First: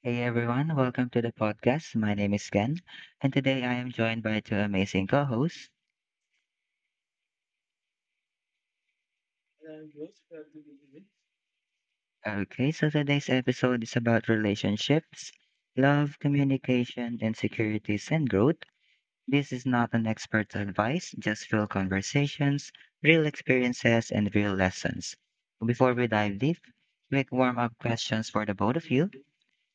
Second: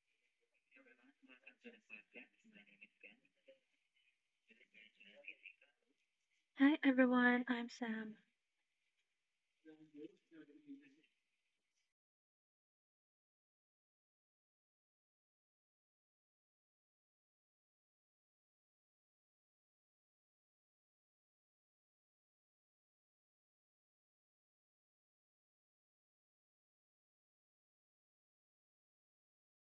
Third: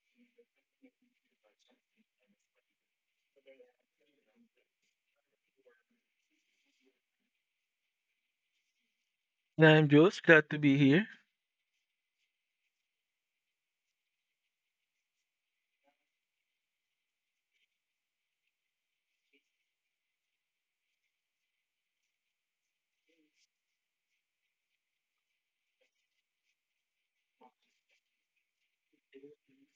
Hey everyone, welcome to the podcast. My name is Ken, and today I am joined by two amazing co hosts. Hi everyone, I'm Sam. And I'm Jules. Glad to be here. Okay, so today's episode is about relationships, love, communication, insecurities, and growth. This is not an expert's advice, just real conversations, real experiences, and real lessons. Before we dive deep, quick warm up questions for the both of you.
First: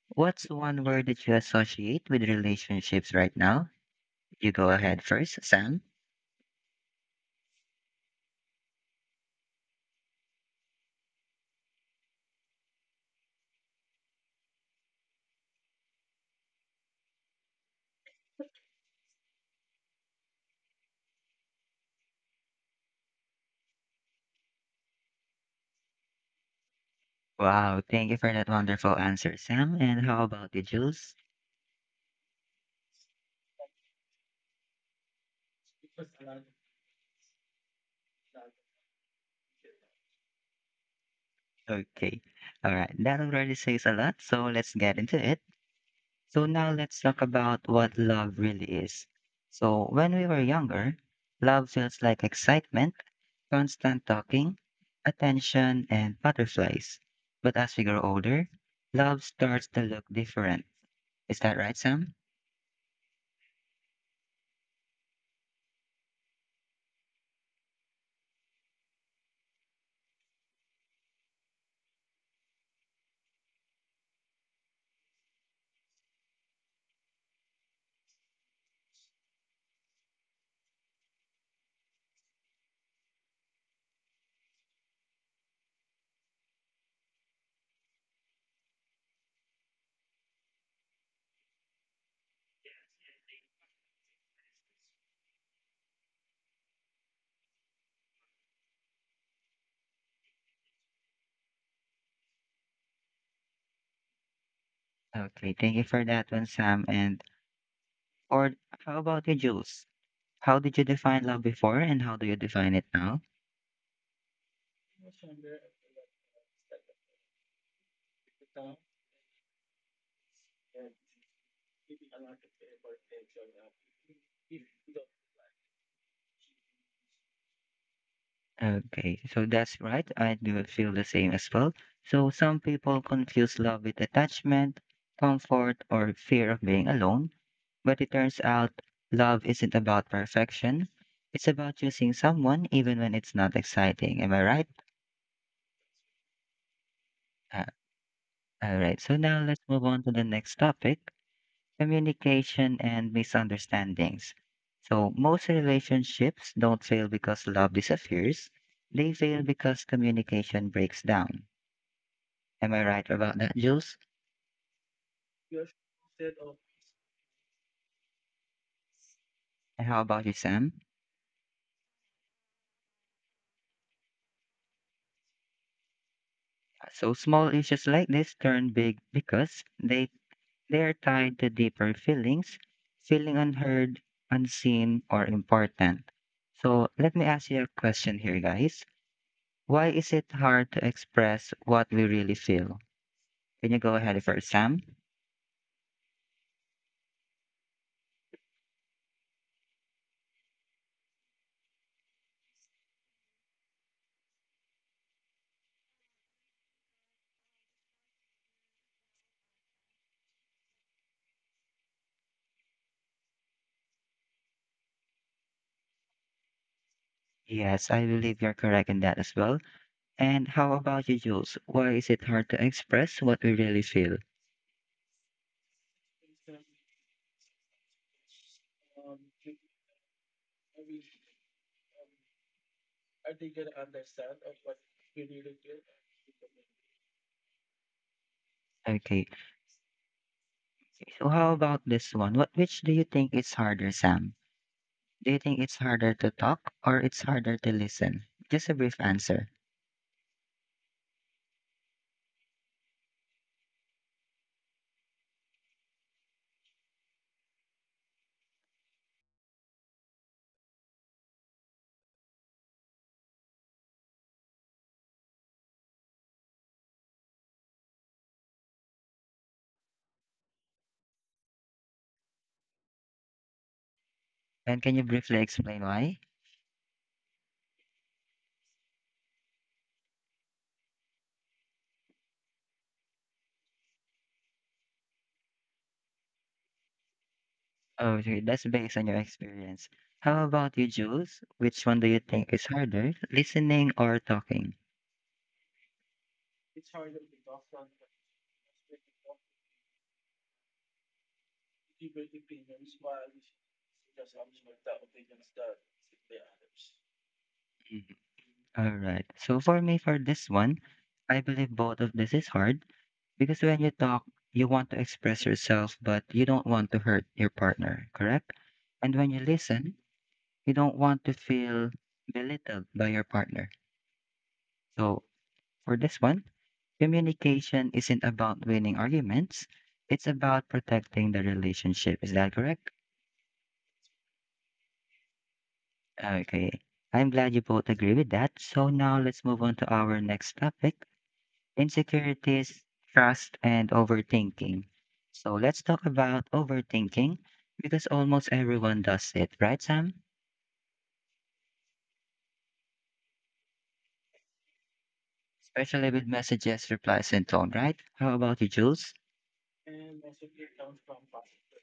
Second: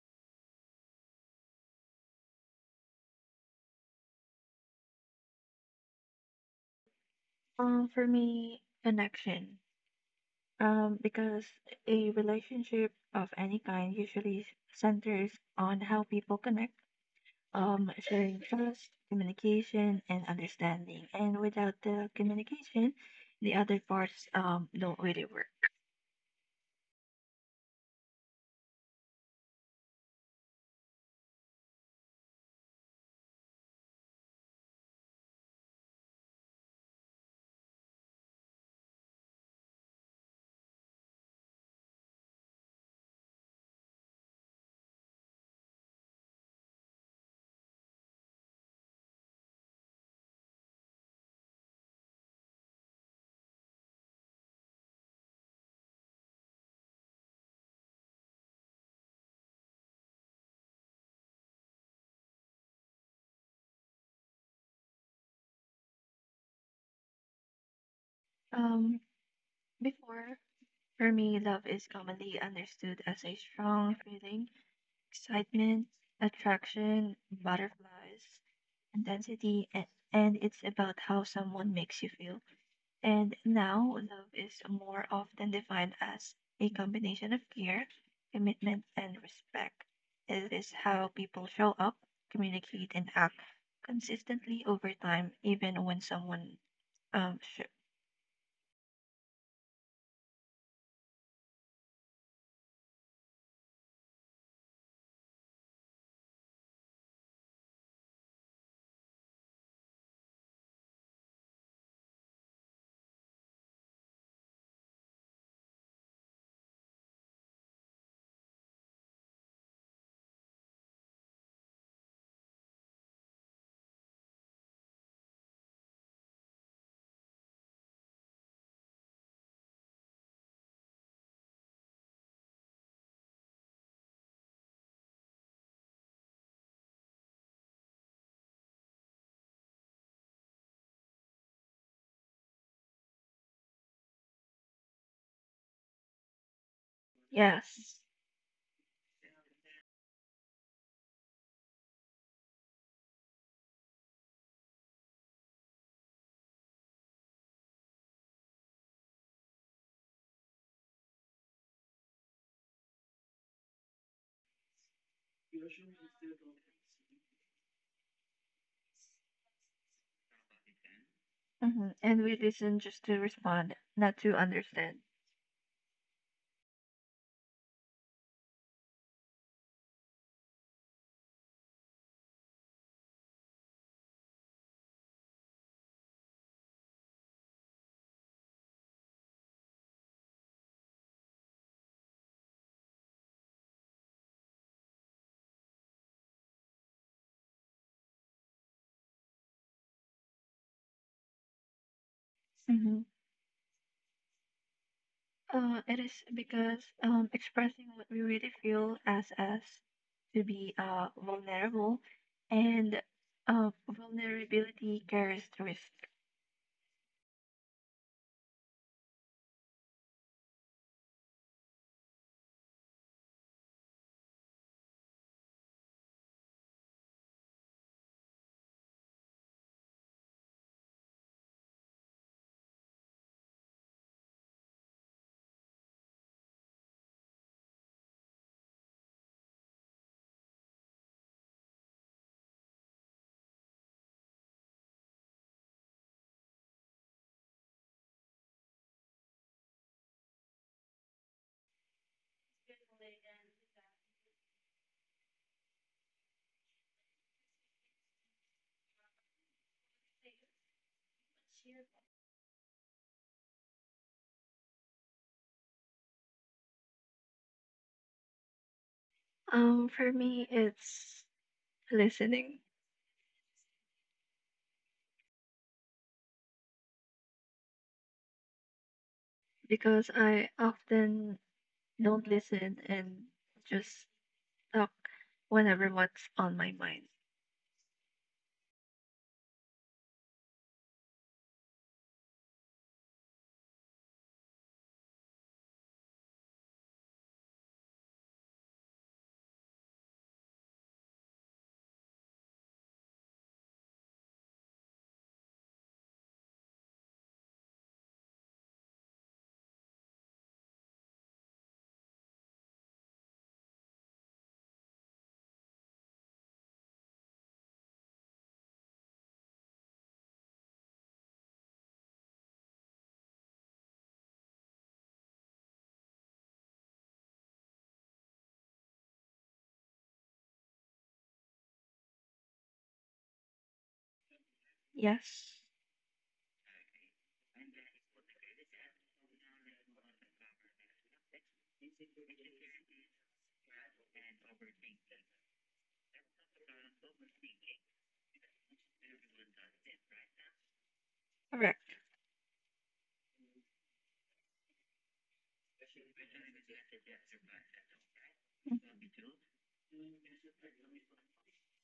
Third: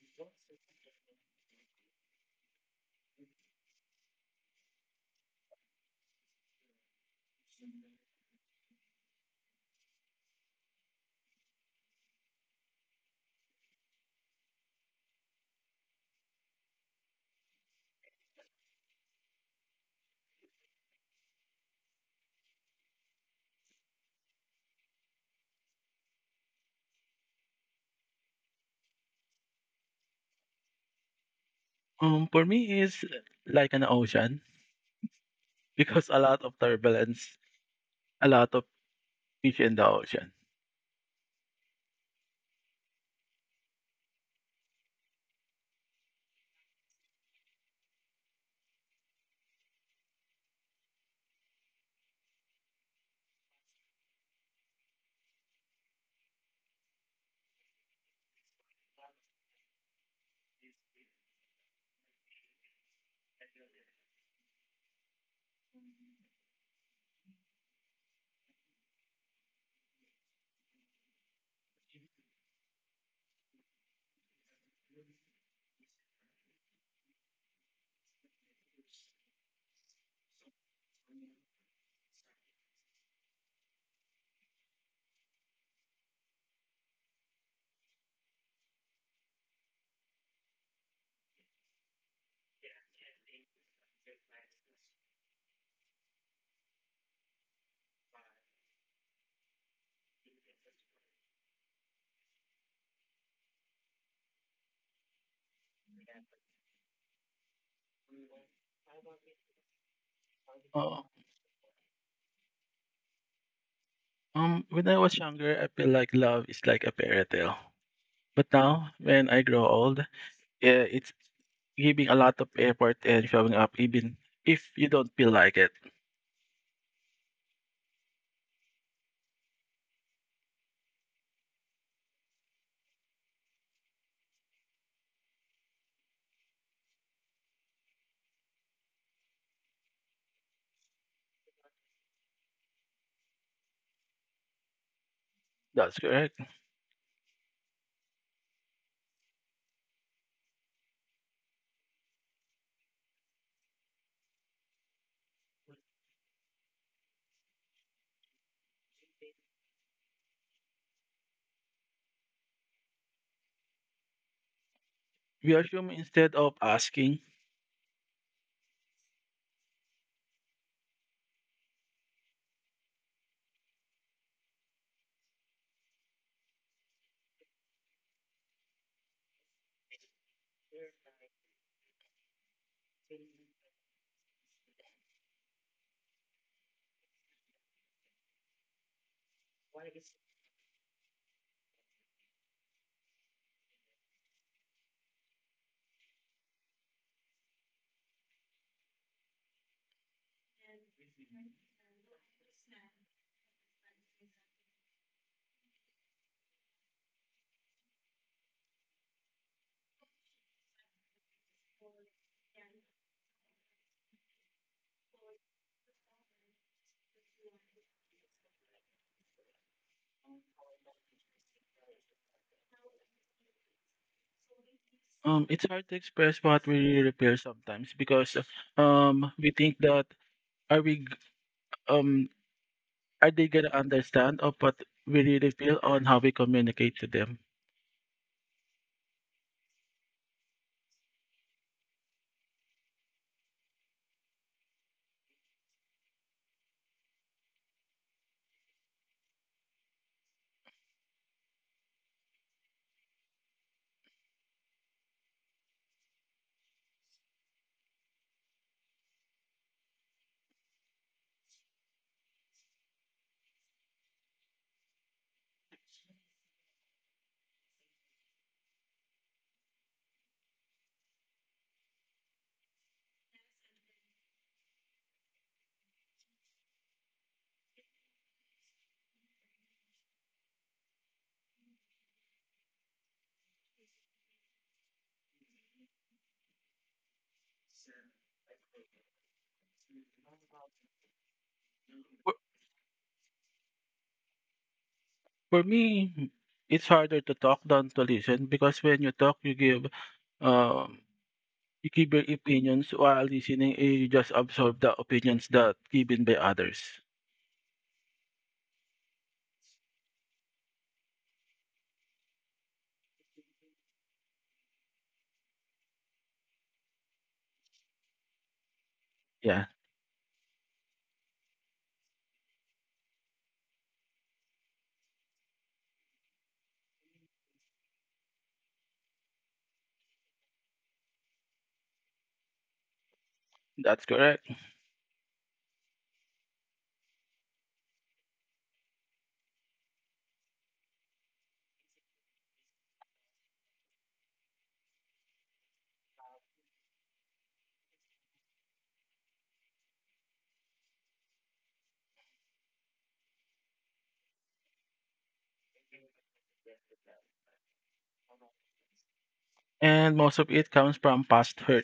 What's one word that you associate with relationships right now? You go ahead first, Sam. For me, connection. Because a relationship of any kind usually centers on how people connect, sharing trust, communication, and understanding. And without the communication, the other parts don't really work. Wow, thank you for that wonderful answer, Sam. And how about you, Jules? For me, it's like an ocean because a lot of turbulence, a lot of fish in the ocean. Okay, all right, that already says a lot, so let's get into it. So, now let's talk about what love really is. So, when we were younger, love feels like excitement, constant talking, attention, and butterflies. But as we grow older, love starts to look different. Is that right, Sam? Um, before, for me, love is commonly understood as a strong feeling, excitement, attraction, butterflies, intensity and it's about how someone makes you feel. And now, love is more often defined as a combination of care, commitment, and respect. It is how people show up, communicate, and act consistently over time, even when um, sh- Okay, thank you for that one, Sam. And, or how about you, Jules? How did you Oh, define love before and how do you define it now? When I was younger, I feel like love is like a fairy tale. But now, when I grow old, yeah, it's giving a lot of effort and showing up even if you don't feel like it. Okay, so that's right. I do feel the same as well. So some people confuse love with attachment, comfort, or fear of being alone, but it turns out love isn't about perfection. It's about choosing someone even when it's not exciting. Am I right? That's correct. Uh, yes, all right, so now let's move on to the next topic. Communication, and misunderstandings. So, most relationships don't fail because love disappears, they fail because communication breaks down. Am I right about that, Jules? We assume instead of asking. And how about you, Sam? And we listen just to respond, not to understand. So, small issues like this turn big because they are tied to deeper feelings, feeling unheard, unseen, or important. So, let me ask you a question here, guys. Why is it hard to express what we really feel? Can you go ahead first, Sam? Mm-hmm. It is because expressing what we really feel as us to be vulnerable and vulnerability carries risk. Yes, I believe you're correct in that as well. And how about you, Jules? Why is it hard to express what we really feel? It's hard to express what we really feel sometimes because we think that are we g- um are they gonna understand of what we really feel on how we communicate to them? Okay, so how about this one? What which do you think is harder, Sam? Do you think it's harder to talk or it's harder to listen? Just a brief answer. For me, it's listening And can you briefly explain why? because I often don't listen and just talk whenever what's on my mind. Oh, okay, that's based on your experience. How about you, Jules? Which one do you For, think is harder, listening or talking? for me, it's harder to talk than to listen because when you talk, um you give your opinions while listening, eh, you just absorb the opinions that given by others. Mhm. All right. So for me, for this one, I believe both of this is hard. Because when you talk, you want to express yourself, but you don't want to hurt your partner, correct? And when you Yeah, listen, you don't want to feel belittled by your partner. So, for this one, communication isn't about winning arguments, it's about protecting the relationship. Is that correct? that's correct. Yes, Okay. I'm glad you both agree with that. So, now let's move on to our next topic, insecurities, trust, and overthinking. So let's talk about overthinking because almost everyone does it, right, Sam? correct. Especially with messages, replies, and tone, right? How about you, Jules? And most of it comes from past hurt.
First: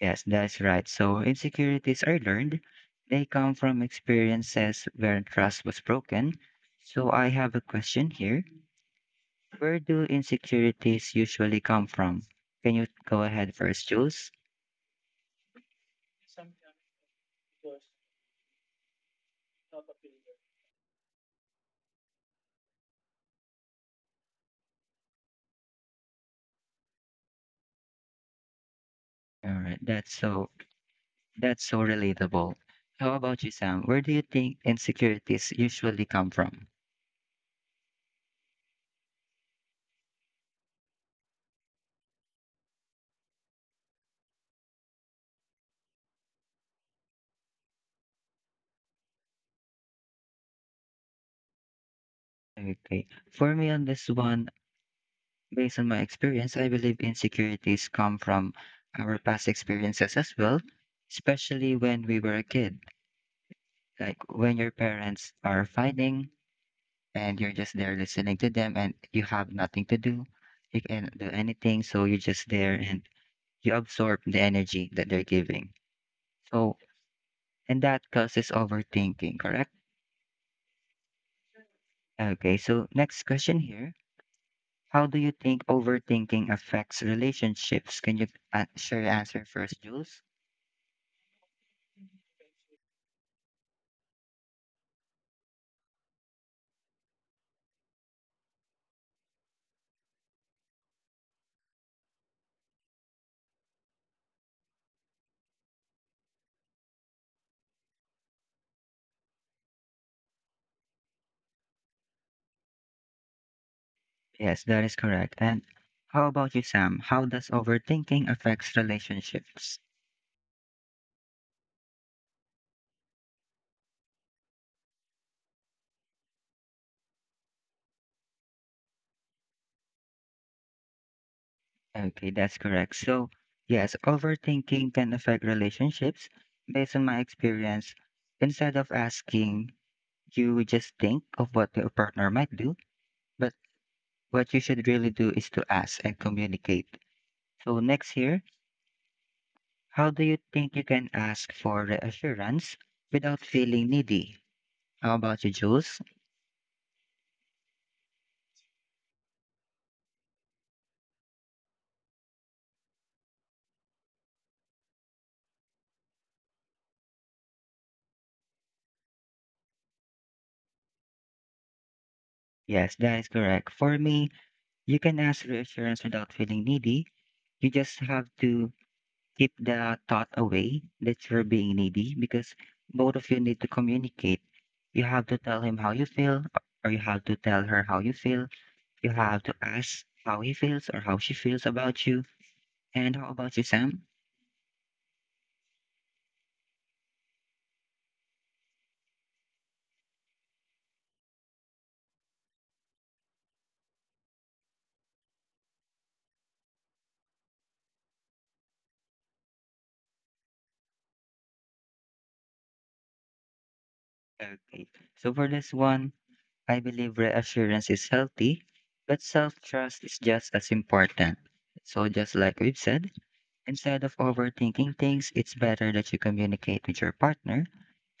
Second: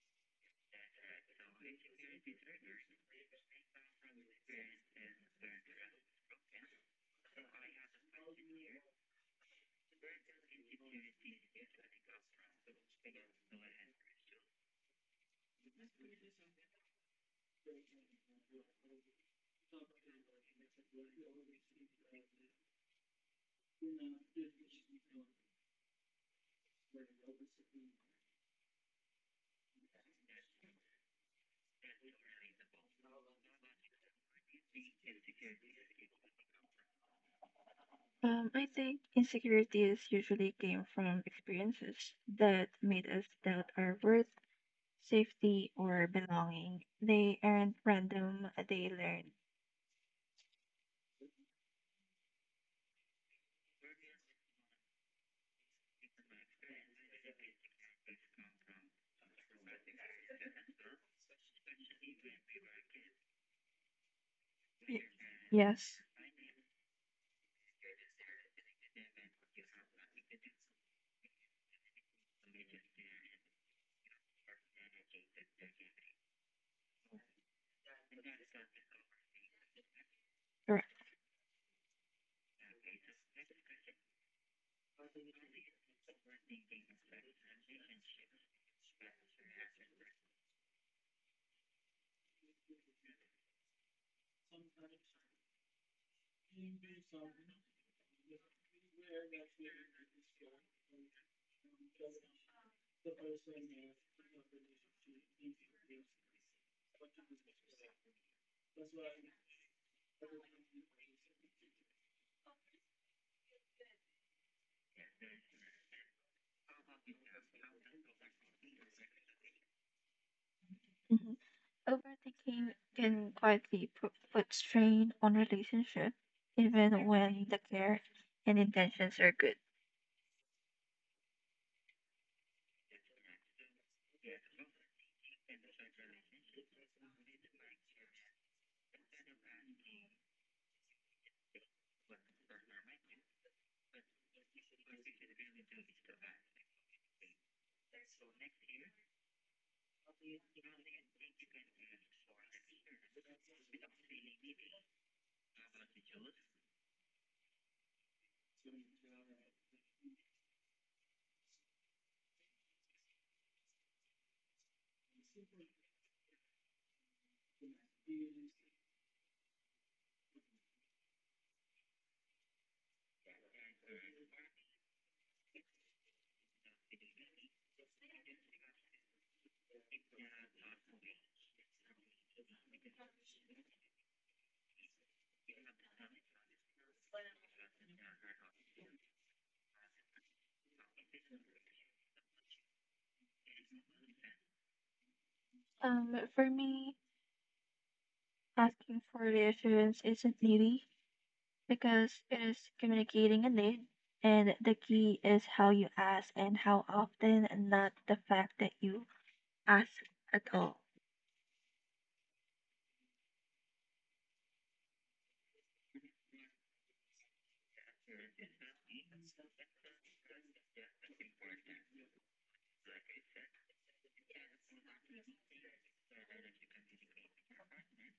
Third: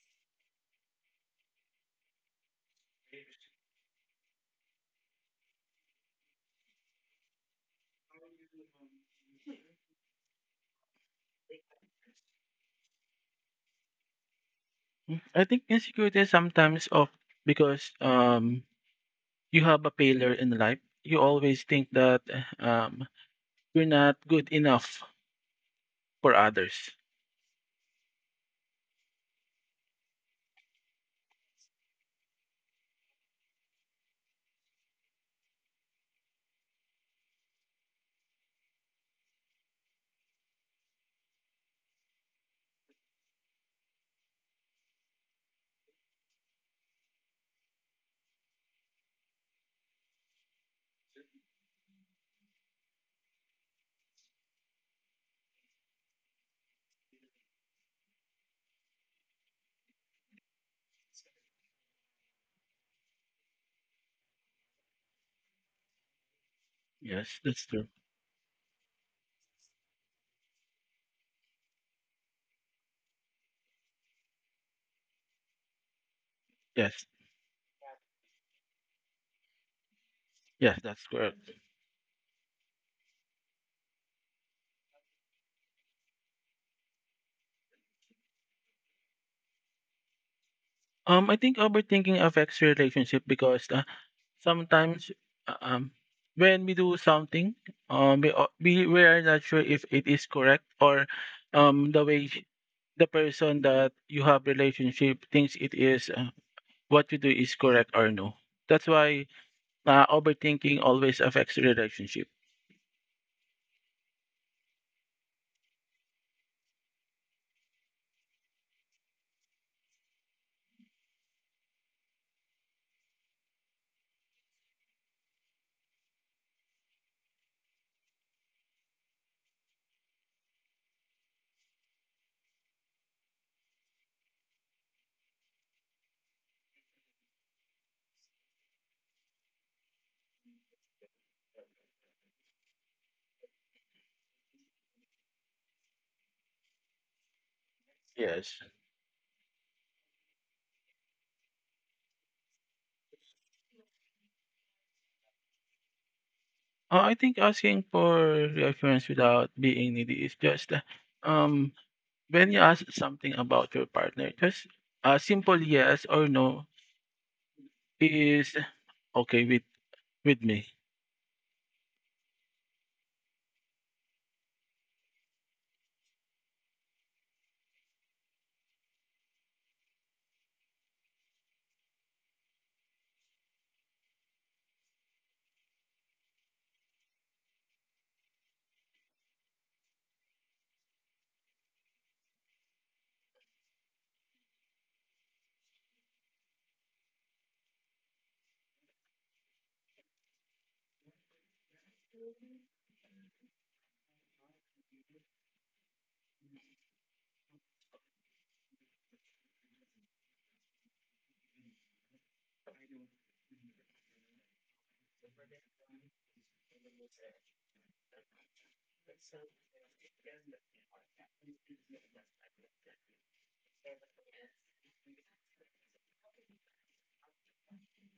Yes, that's right. So insecurities are learned. They come from experiences where trust was broken. So I have a question here. Where do insecurities usually come from? Can you go ahead first, Jules? Mm, I think insecurity is sometimes of because you have a failure in life. You always think that um you're not good enough for others. All right, that's so. That's so relatable. How about you, Sam? Where do you think insecurities usually come from? I think insecurities usually came from experiences that made us doubt our worth safety, or belonging. They aren't random, they learn. Okay. For me, on this one, based on my experience, I believe insecurities come from our past experiences as well, especially when we were a kid. Like when your Y- parents are Yes, fighting and Yes, you're that's just true. there listening to them and you have nothing to do, you can't do anything, so you're just there and you absorb the energy that they're giving. So, Yes, and that causes overthinking, correct? yes, correct. that's correct. Okay, so next question here. How do you think overthinking affects relationships? Can you share your answer first, Jules? I think overthinking affects relationship because sometimes uh, um when we do something, we o- we we are not sure if it is correct or um the way sh- the person that you have relationship thinks it is what you do is correct or no. That's why overthinking always affects relationship. Yes, that is correct. And how about you, Sam? How does overthinking affects relationships? Mhm. Overthinking can quietly put strain on relationship, even when the care and intentions are good. Okay, that's correct. So, yes, overthinking can affect relationships. Based on my experience, instead of asking, you just think of what your partner might do, but what you should really do is to ask and communicate. So, next here, Yes. how do you think you can ask for reassurance without feeling needy? How about you, Jules? I think asking for reassurance without being needy is just um when you ask something about your partner, just a simple yes or no is okay with me. Yes, that is correct. For me, you can ask reassurance without feeling needy. You just have to keep the thought away that you're being needy because both of you need to communicate. You have to tell him how you feel, or you have to tell her how you feel. You have to ask how he feels or how she feels about you. And how about you, Sam? For me, asking for reassurance isn't needy because it is communicating a need, and the key is how you ask and how often, and not the fact that you ask at all. Okay. So for this one, I believe reassurance is healthy, but self trust is just as important. So, just like we've said, instead of overthinking things, it's better that you communicate with your partner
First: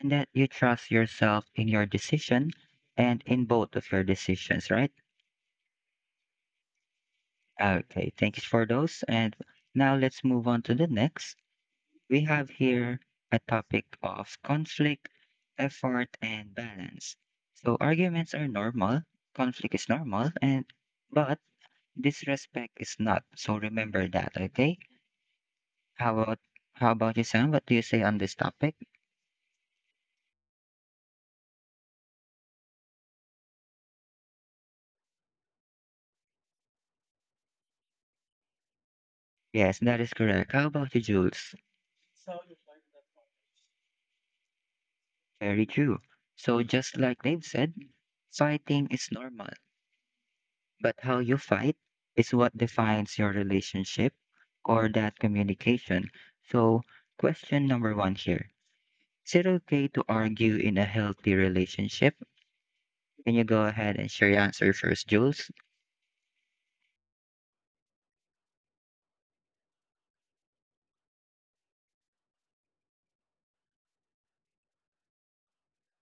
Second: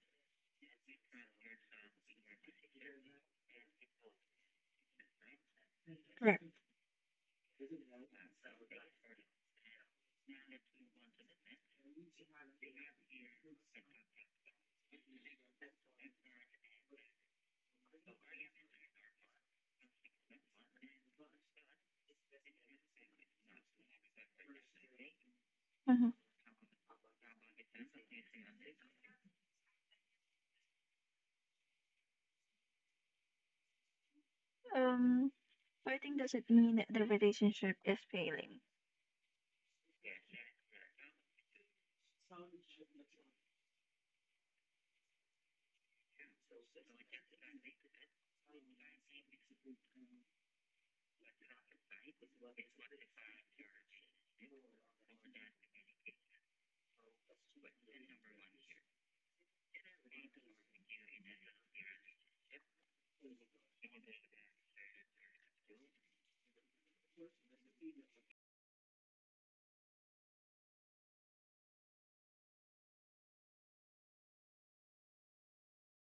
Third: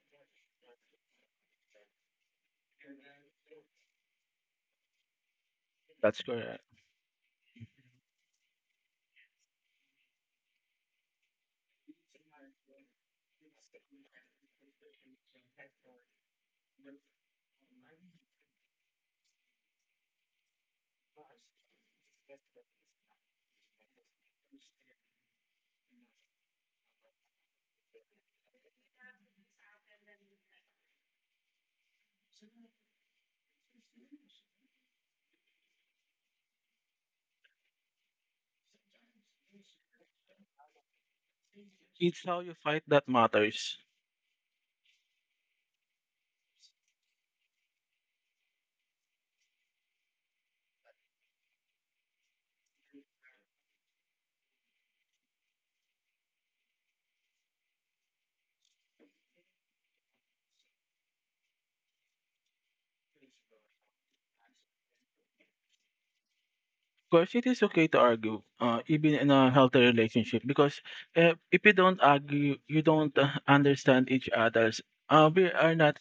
and that you trust yourself in your decision and in both of your decisions, right? That's Correct. correct. Okay, thank you for those. And now let's move on to the next. We have here a topic of conflict, effort, and balance. So, arguments are normal, conflict is normal, and but disrespect is not, so remember that, okay? Mhm. How about how about you, Sam? What do you say on this topic? Um, Fighting doesn't mean the relationship is failing. Yes, that is correct. How about you, Jules? It's how you fight that matters. Very true. So just like they've said, fighting is normal, but how you fight is what defines your relationship or that communication. So question number one here. Is it okay to argue in a healthy relationship? Can you go ahead and share your answer first, Jules? Of course, it is okay to argue, even in a healthy relationship, because if you don't argue, you don't understand each other's. We are not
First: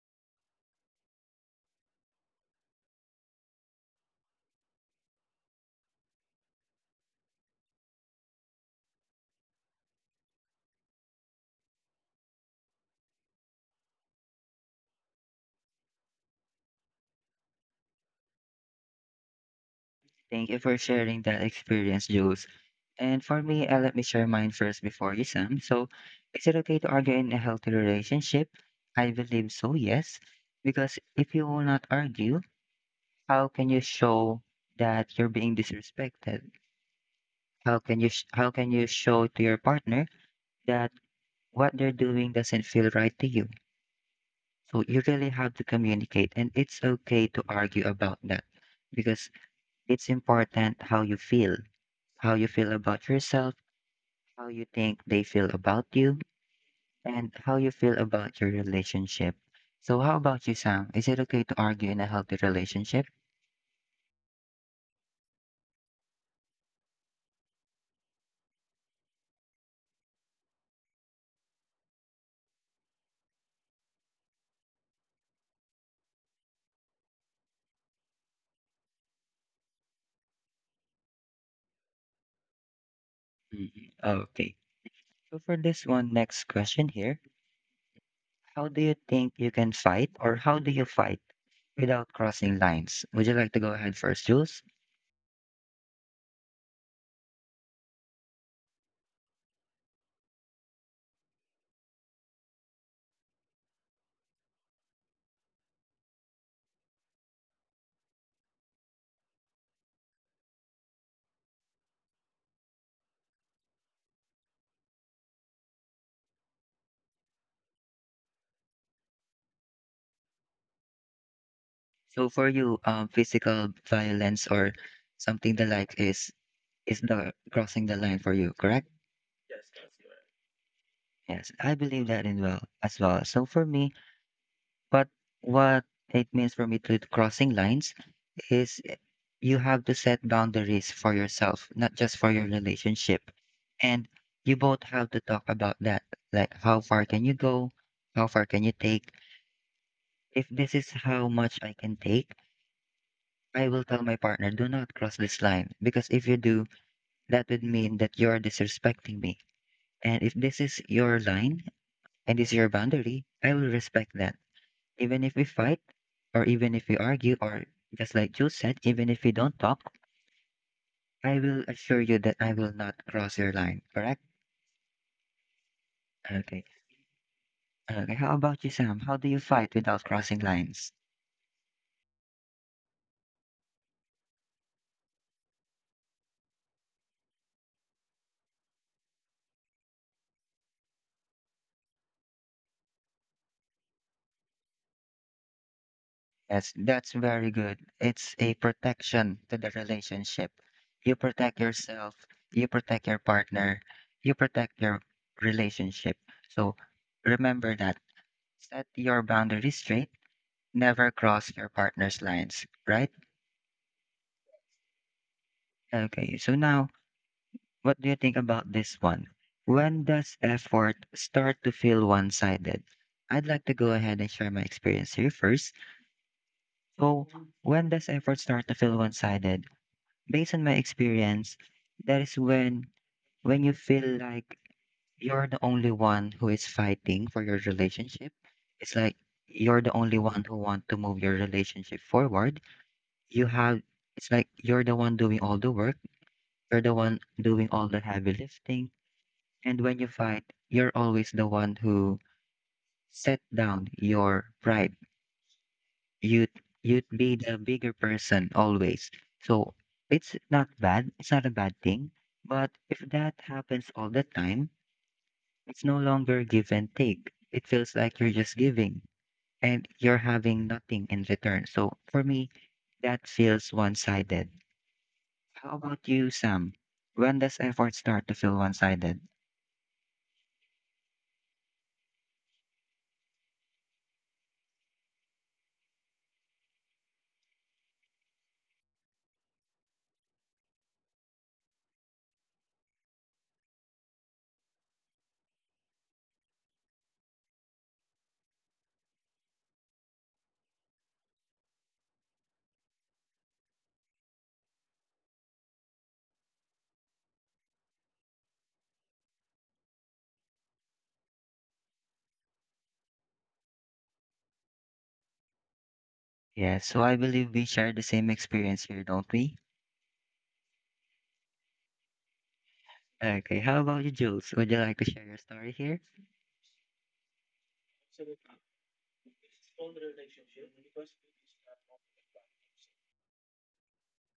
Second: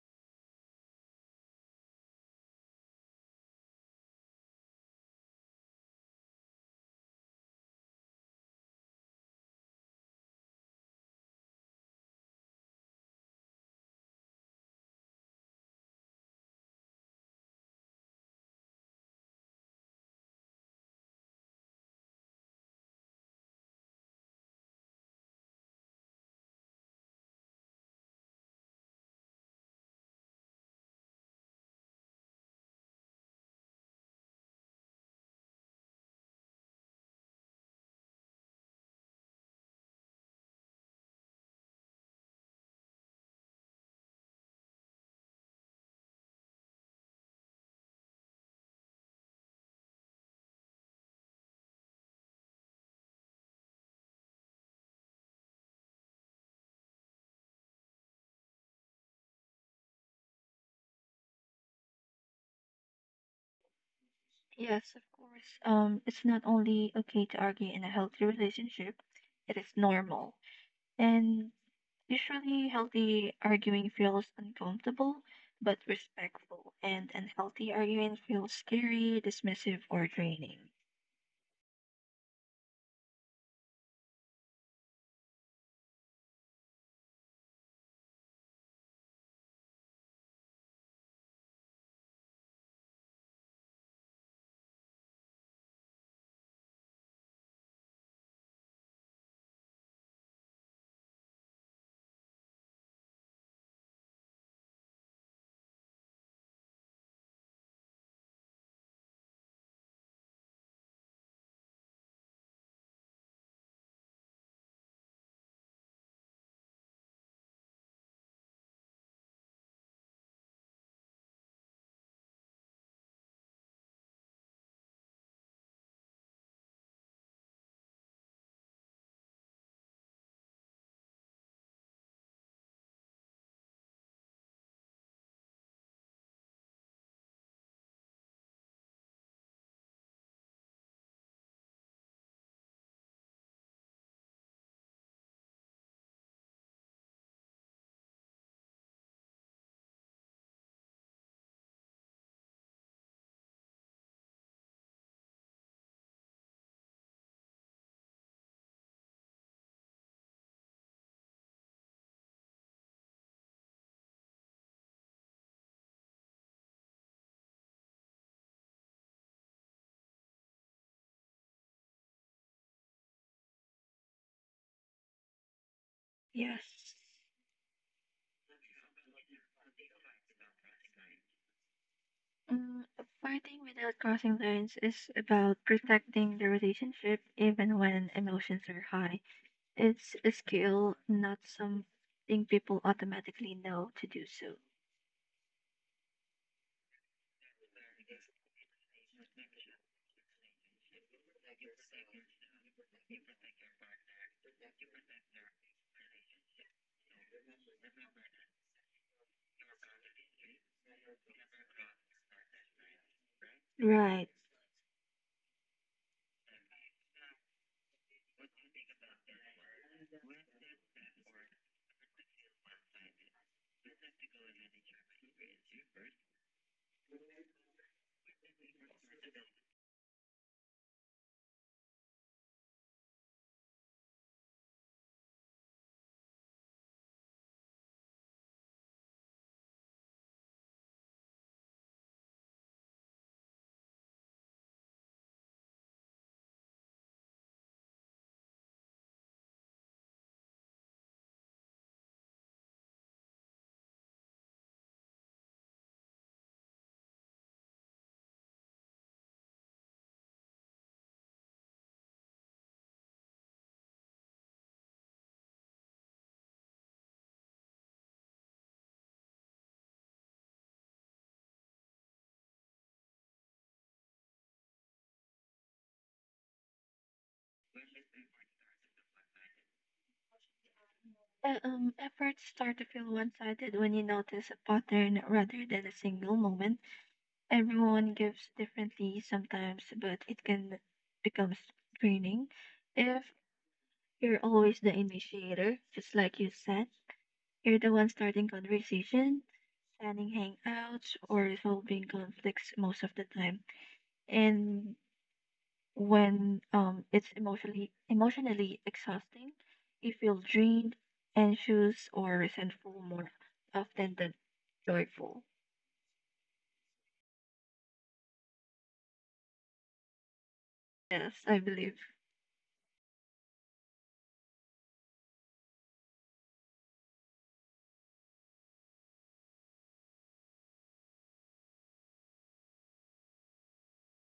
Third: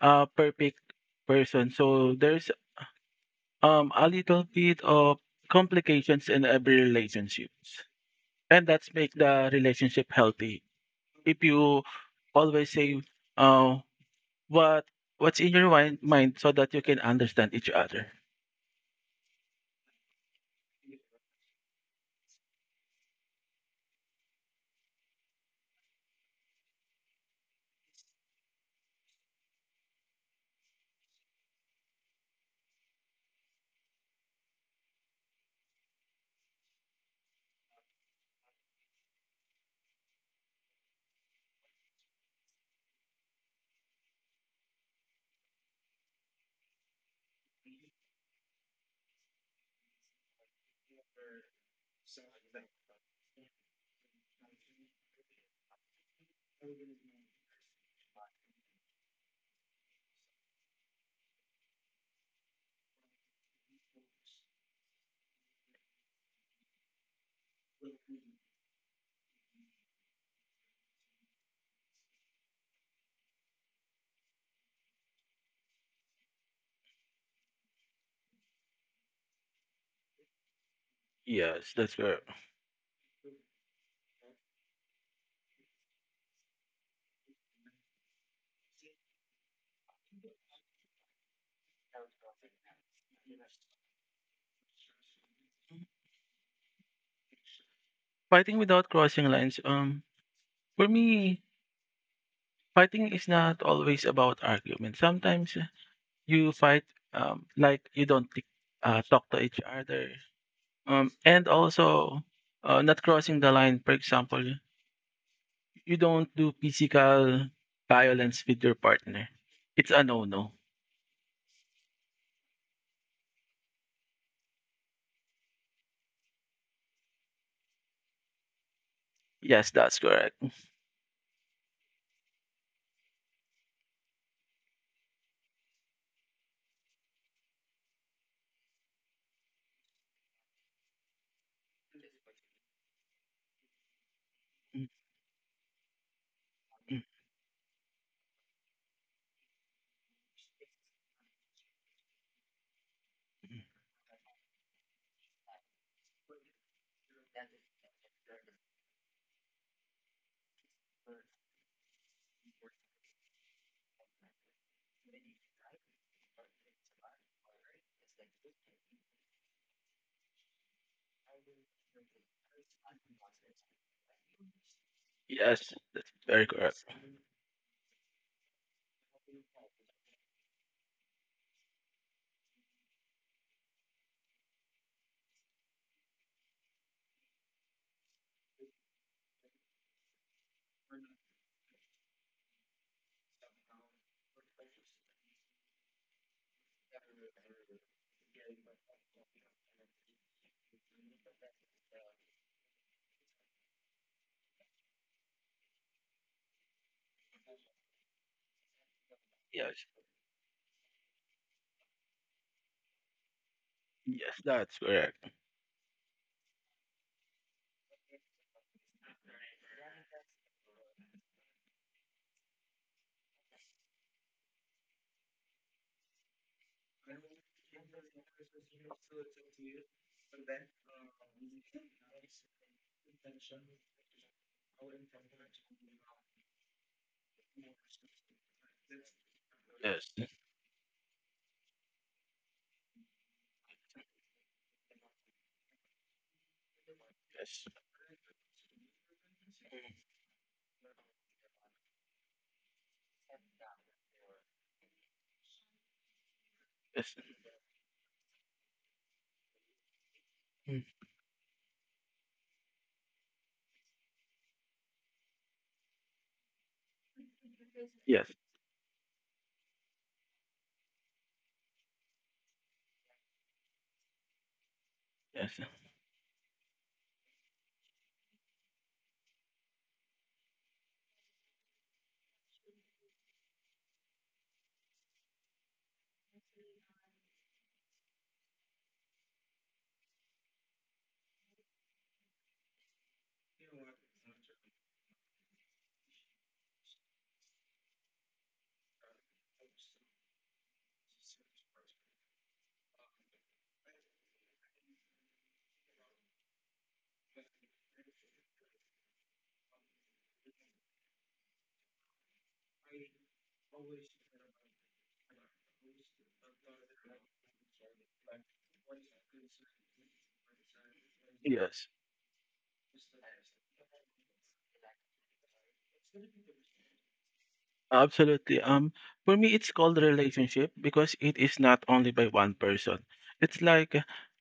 a perfect person, so there's a little bit of complications in every relationships, and that's make the relationship healthy. If you always say uh, what what's in your mind so that you can understand each other. Thank you for sharing that experience, Jules. And for me, let me share mine first before you, Sam. So, is it okay to argue in a healthy relationship? I believe so, yes. Because if you will not argue, how can you show that you're being disrespected? How can you how can you show to your partner that what they're doing doesn't feel right to you? So you really have to communicate, and it's okay to argue about that because it's important how you feel about yourself, how you think they feel about you and how you feel about your relationship. So, how about you, Sam? Is it okay to argue in a healthy relationship? Yes, of course. It's not only okay to argue in a healthy relationship, it is normal. And usually, healthy arguing feels uncomfortable but respectful, and unhealthy arguing feels scary, dismissive, or draining. Yes, that's where Mhm. Okay. So, for this one, next question here. How do you think you can fight, or how do you fight without crossing lines? Would you like to go ahead first, Jules? fighting without crossing lines. For me, fighting is not always about argument. Sometimes you fight like you don't talk to each other. And also not crossing the line. For example, you don't do physical violence with your partner. It's a no-no. So, for you, physical violence or something the like is the crossing the line for you, correct? Yes, that's correct. Yes, I believe that in well as well. So for me, but what it means for me to crossing lines is you have to set boundaries for yourself, not just for your relationship. And you both have to talk about that. Like, how far can you go? How far can you take? If this is how much I can take, I will tell my partner, do not cross this line. Because if you do, that would mean that you're disrespecting me. And if this is your line and this is your boundary, I will respect that. Even if we fight, or even if we argue, or just like you said, even if we don't talk, I will assure you that I will not cross your line, correct? Yes, that's very Okay. correct. Yes. Okay. How about you, Sam? How do you fight without crossing lines? Um, fighting without crossing lines is about protecting the relationship even when emotions are high. It's a skill, not something people automatically know to do so. Yes, that's very good. It's a protection to the relationship. You protect yourself, you protect your partner, you protect your relationship. So remember that. Set your Yes, boundaries straight, never cross your partner's lines, right? Right. yes, that's correct. Okay, so now what do you think about this one? When does effort start to feel one sided? I'd like to go ahead and share my experience here first. So, when does effort start to feel one sided? Based on my experience, that is when you feel like you're the only one who is fighting for your relationship. It's like you're the Yes, only one who want to move your relationship forward. You have it's like you're the one doing all the work. You're the one yes, doing all the heavy lifting. And when you fight, you're always the one who set down your pride. You'd you'd yes. be the bigger person always. So it's not Mm. bad. It's not a bad thing. But if that happens all the time, it's no longer give and take. It feels like Yes, you're just giving and you're having nothing in return. So for me, that feels one-sided. yes, How about you, Sam? When does effort start to feel one-sided? Efforts start to feel one sided when you notice a pattern rather than a single moment. Everyone gives differently sometimes, but it can become draining. If you're always the initiator, just like you said, you're the one starting conversation, planning hangouts, or resolving conflicts most of the time. And when it's emotionally exhausting. You feel drained, anxious, or resentful more often than joyful. Yes, so I believe we share the same experience here, don't we? Yes, I yes. believe. Okay, how about you, Jules? Would you like to share your story here? Absolutely. For me, it's called relationship because it is not only by one person. It's like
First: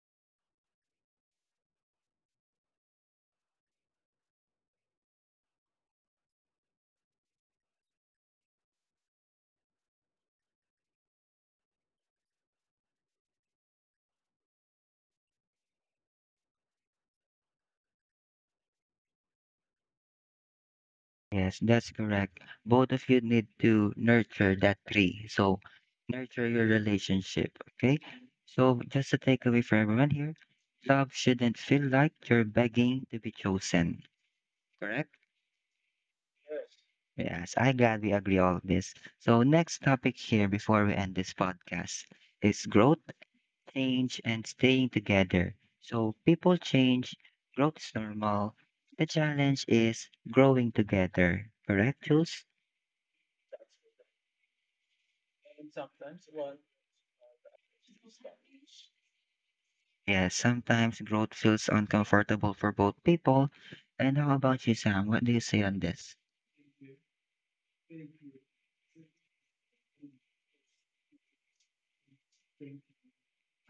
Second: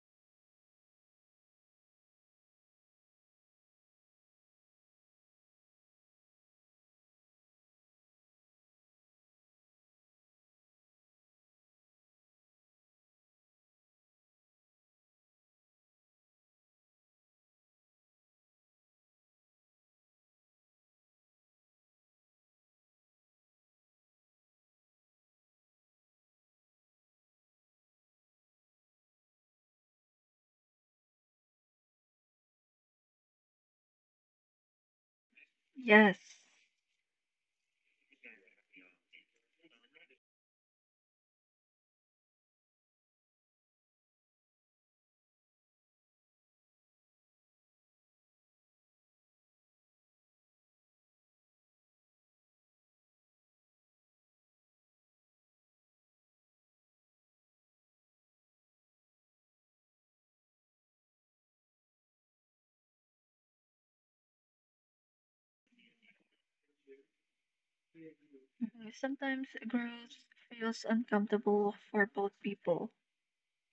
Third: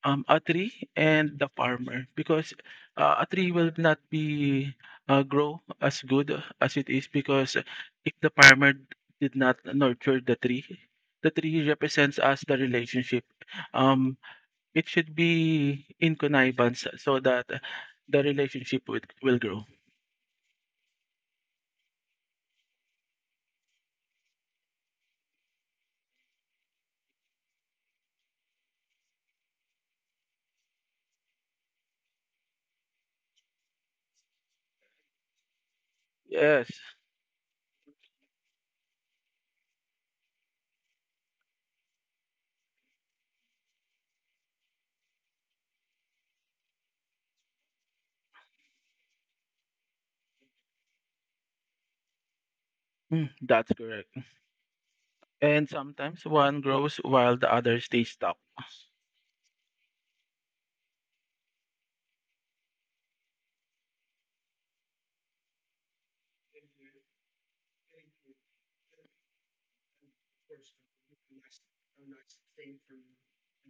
a tree and the farmer because a tree will not be grow as good as it is because if the farmer did not nurture the tree represents us the relationship. Um, it should be in connivance so that the relationship would will grow. Yes, that's correct. Both of you need to nurture that tree. So, nurture your relationship, okay? So, just a takeaway for everyone here, love shouldn't feel like you're begging to be chosen, correct? Yes. Yes. Yes, I glad we agree all of this. So, next topic here before we end this podcast is growth, change and staying together. So people change, growth is normal. The challenge is growing together. Correct, Jules? Mm, that's correct. And sometimes one grows while the other stays stuck. Yes, sometimes growth feels uncomfortable for both people. And how about you, Sam? What do you say on this? Mhm. Sometimes growth feels uncomfortable for both people.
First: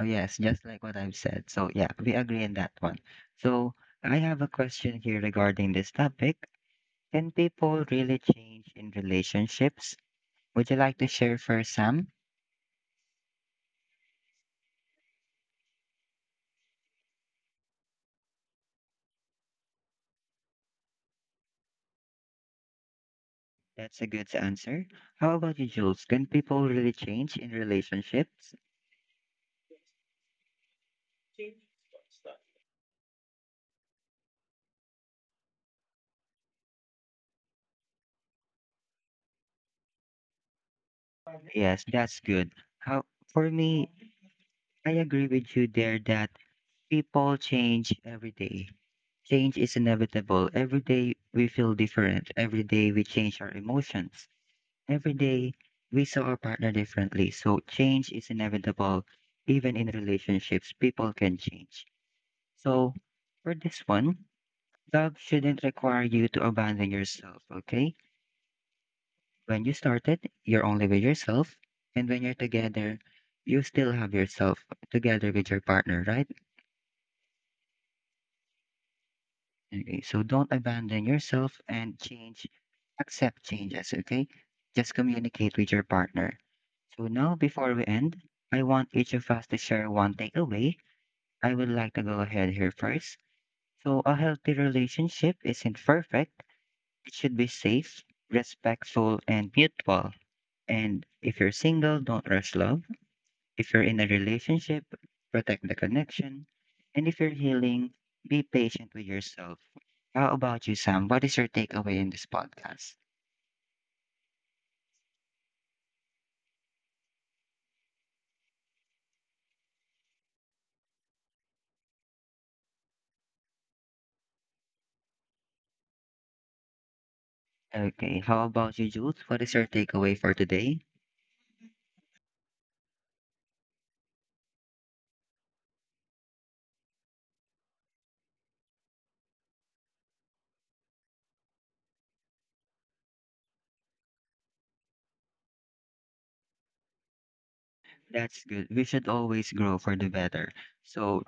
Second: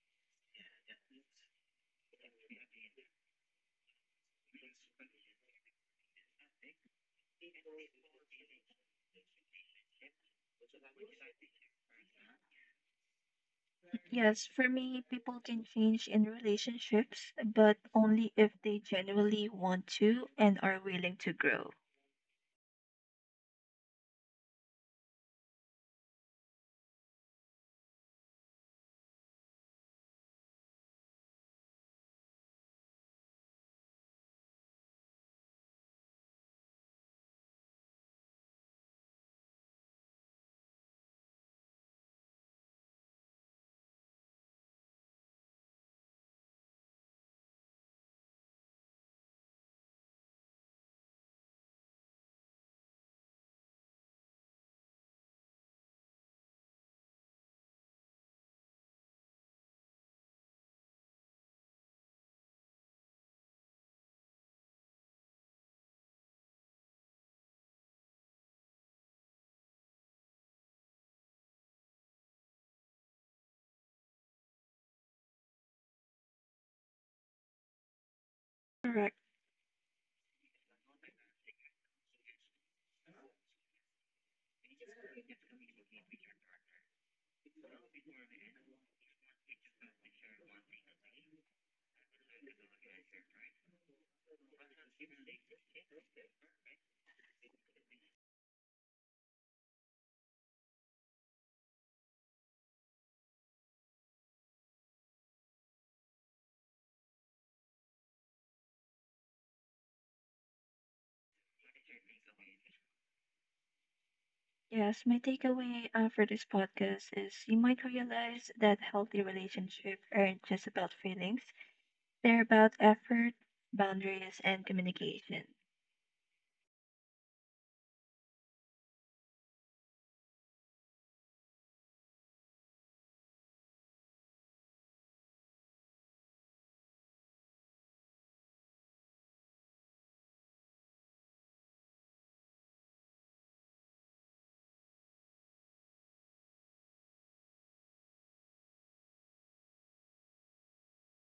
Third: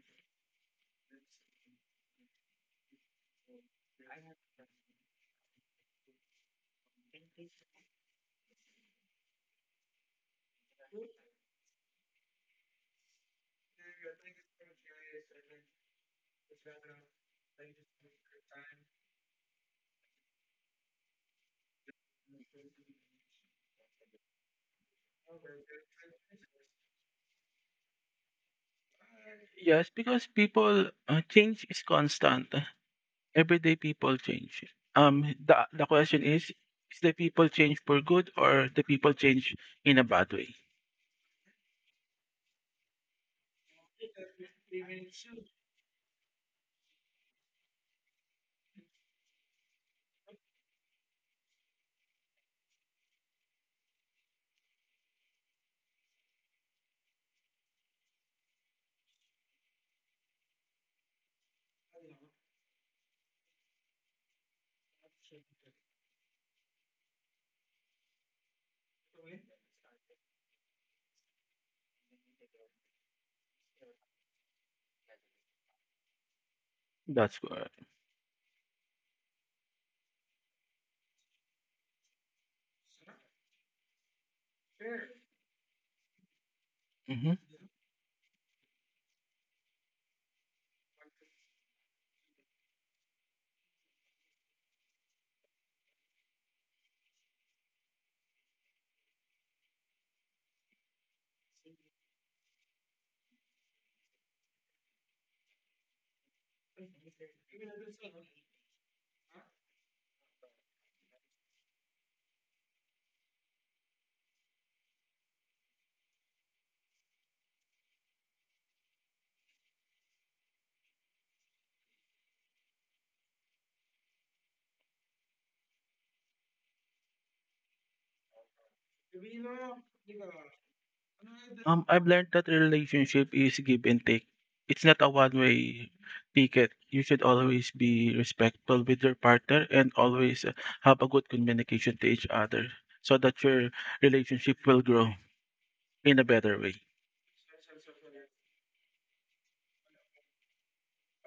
Oh, yes, just like what I've said. So, yeah, we agree on that one. So, I have a question here regarding this topic. Can people really change in relationships? Would you like to share first, Sam? Yes, for me, people can change in relationships, but only if they genuinely want to and are willing to grow. That's a good answer. How about you, Jules? Can people really change in relationships? Yes, because people change is constant. Everyday people change. The question is the people change for good or the people change in a bad way? Yes, that's good. How for me, I agree with you there that people change every day. Change is inevitable. Every day we feel different. Every day we change our emotions. Every day we saw our partner differently. So change is inevitable. Even in relationships, people can change. So for this one, love shouldn't require you to abandon yourself, okay? When you started, you're only with yourself, and when you're together, you still have yourself together with your partner, right? That's correct. Correct. Okay, so don't abandon yourself and change, accept changes, okay? Just communicate with your partner. So now, Hmm. before we end, I want each of us to share one takeaway. I would like to go ahead here first. So, a healthy relationship isn't perfect, it should be safe, respectful, and mutual. And if you're single, don't rush love. If you're in a relationship, protect the connection. And if you're healing, be patient with yourself. How about you, Sam? What is your takeaway in this podcast? Yes, my takeaway for this podcast is you might realize that healthy relationships aren't just about feelings, they're about effort, boundaries, and communication. Okay, how about you, Jules? What is your takeaway for today? I've learned that relationship is give and take. It's not a one way ticket. You should always be respectful with your partner and always have a good communication to each other so that your relationship will grow in a better way. That's good. We should always grow for the better. So,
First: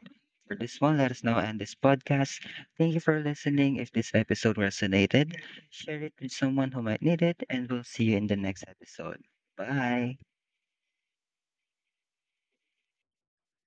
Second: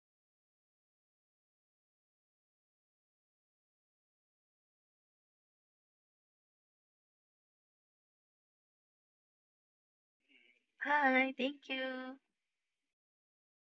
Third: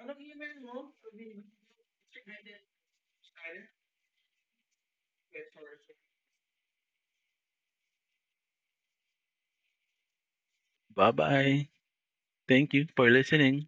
for this one, let us now end this podcast. Thank you for listening. If this episode resonated, share it with someone who might need it, and we'll see you in the next episode. Bye. Bye Hi, thank bye. you. Thank you for listening.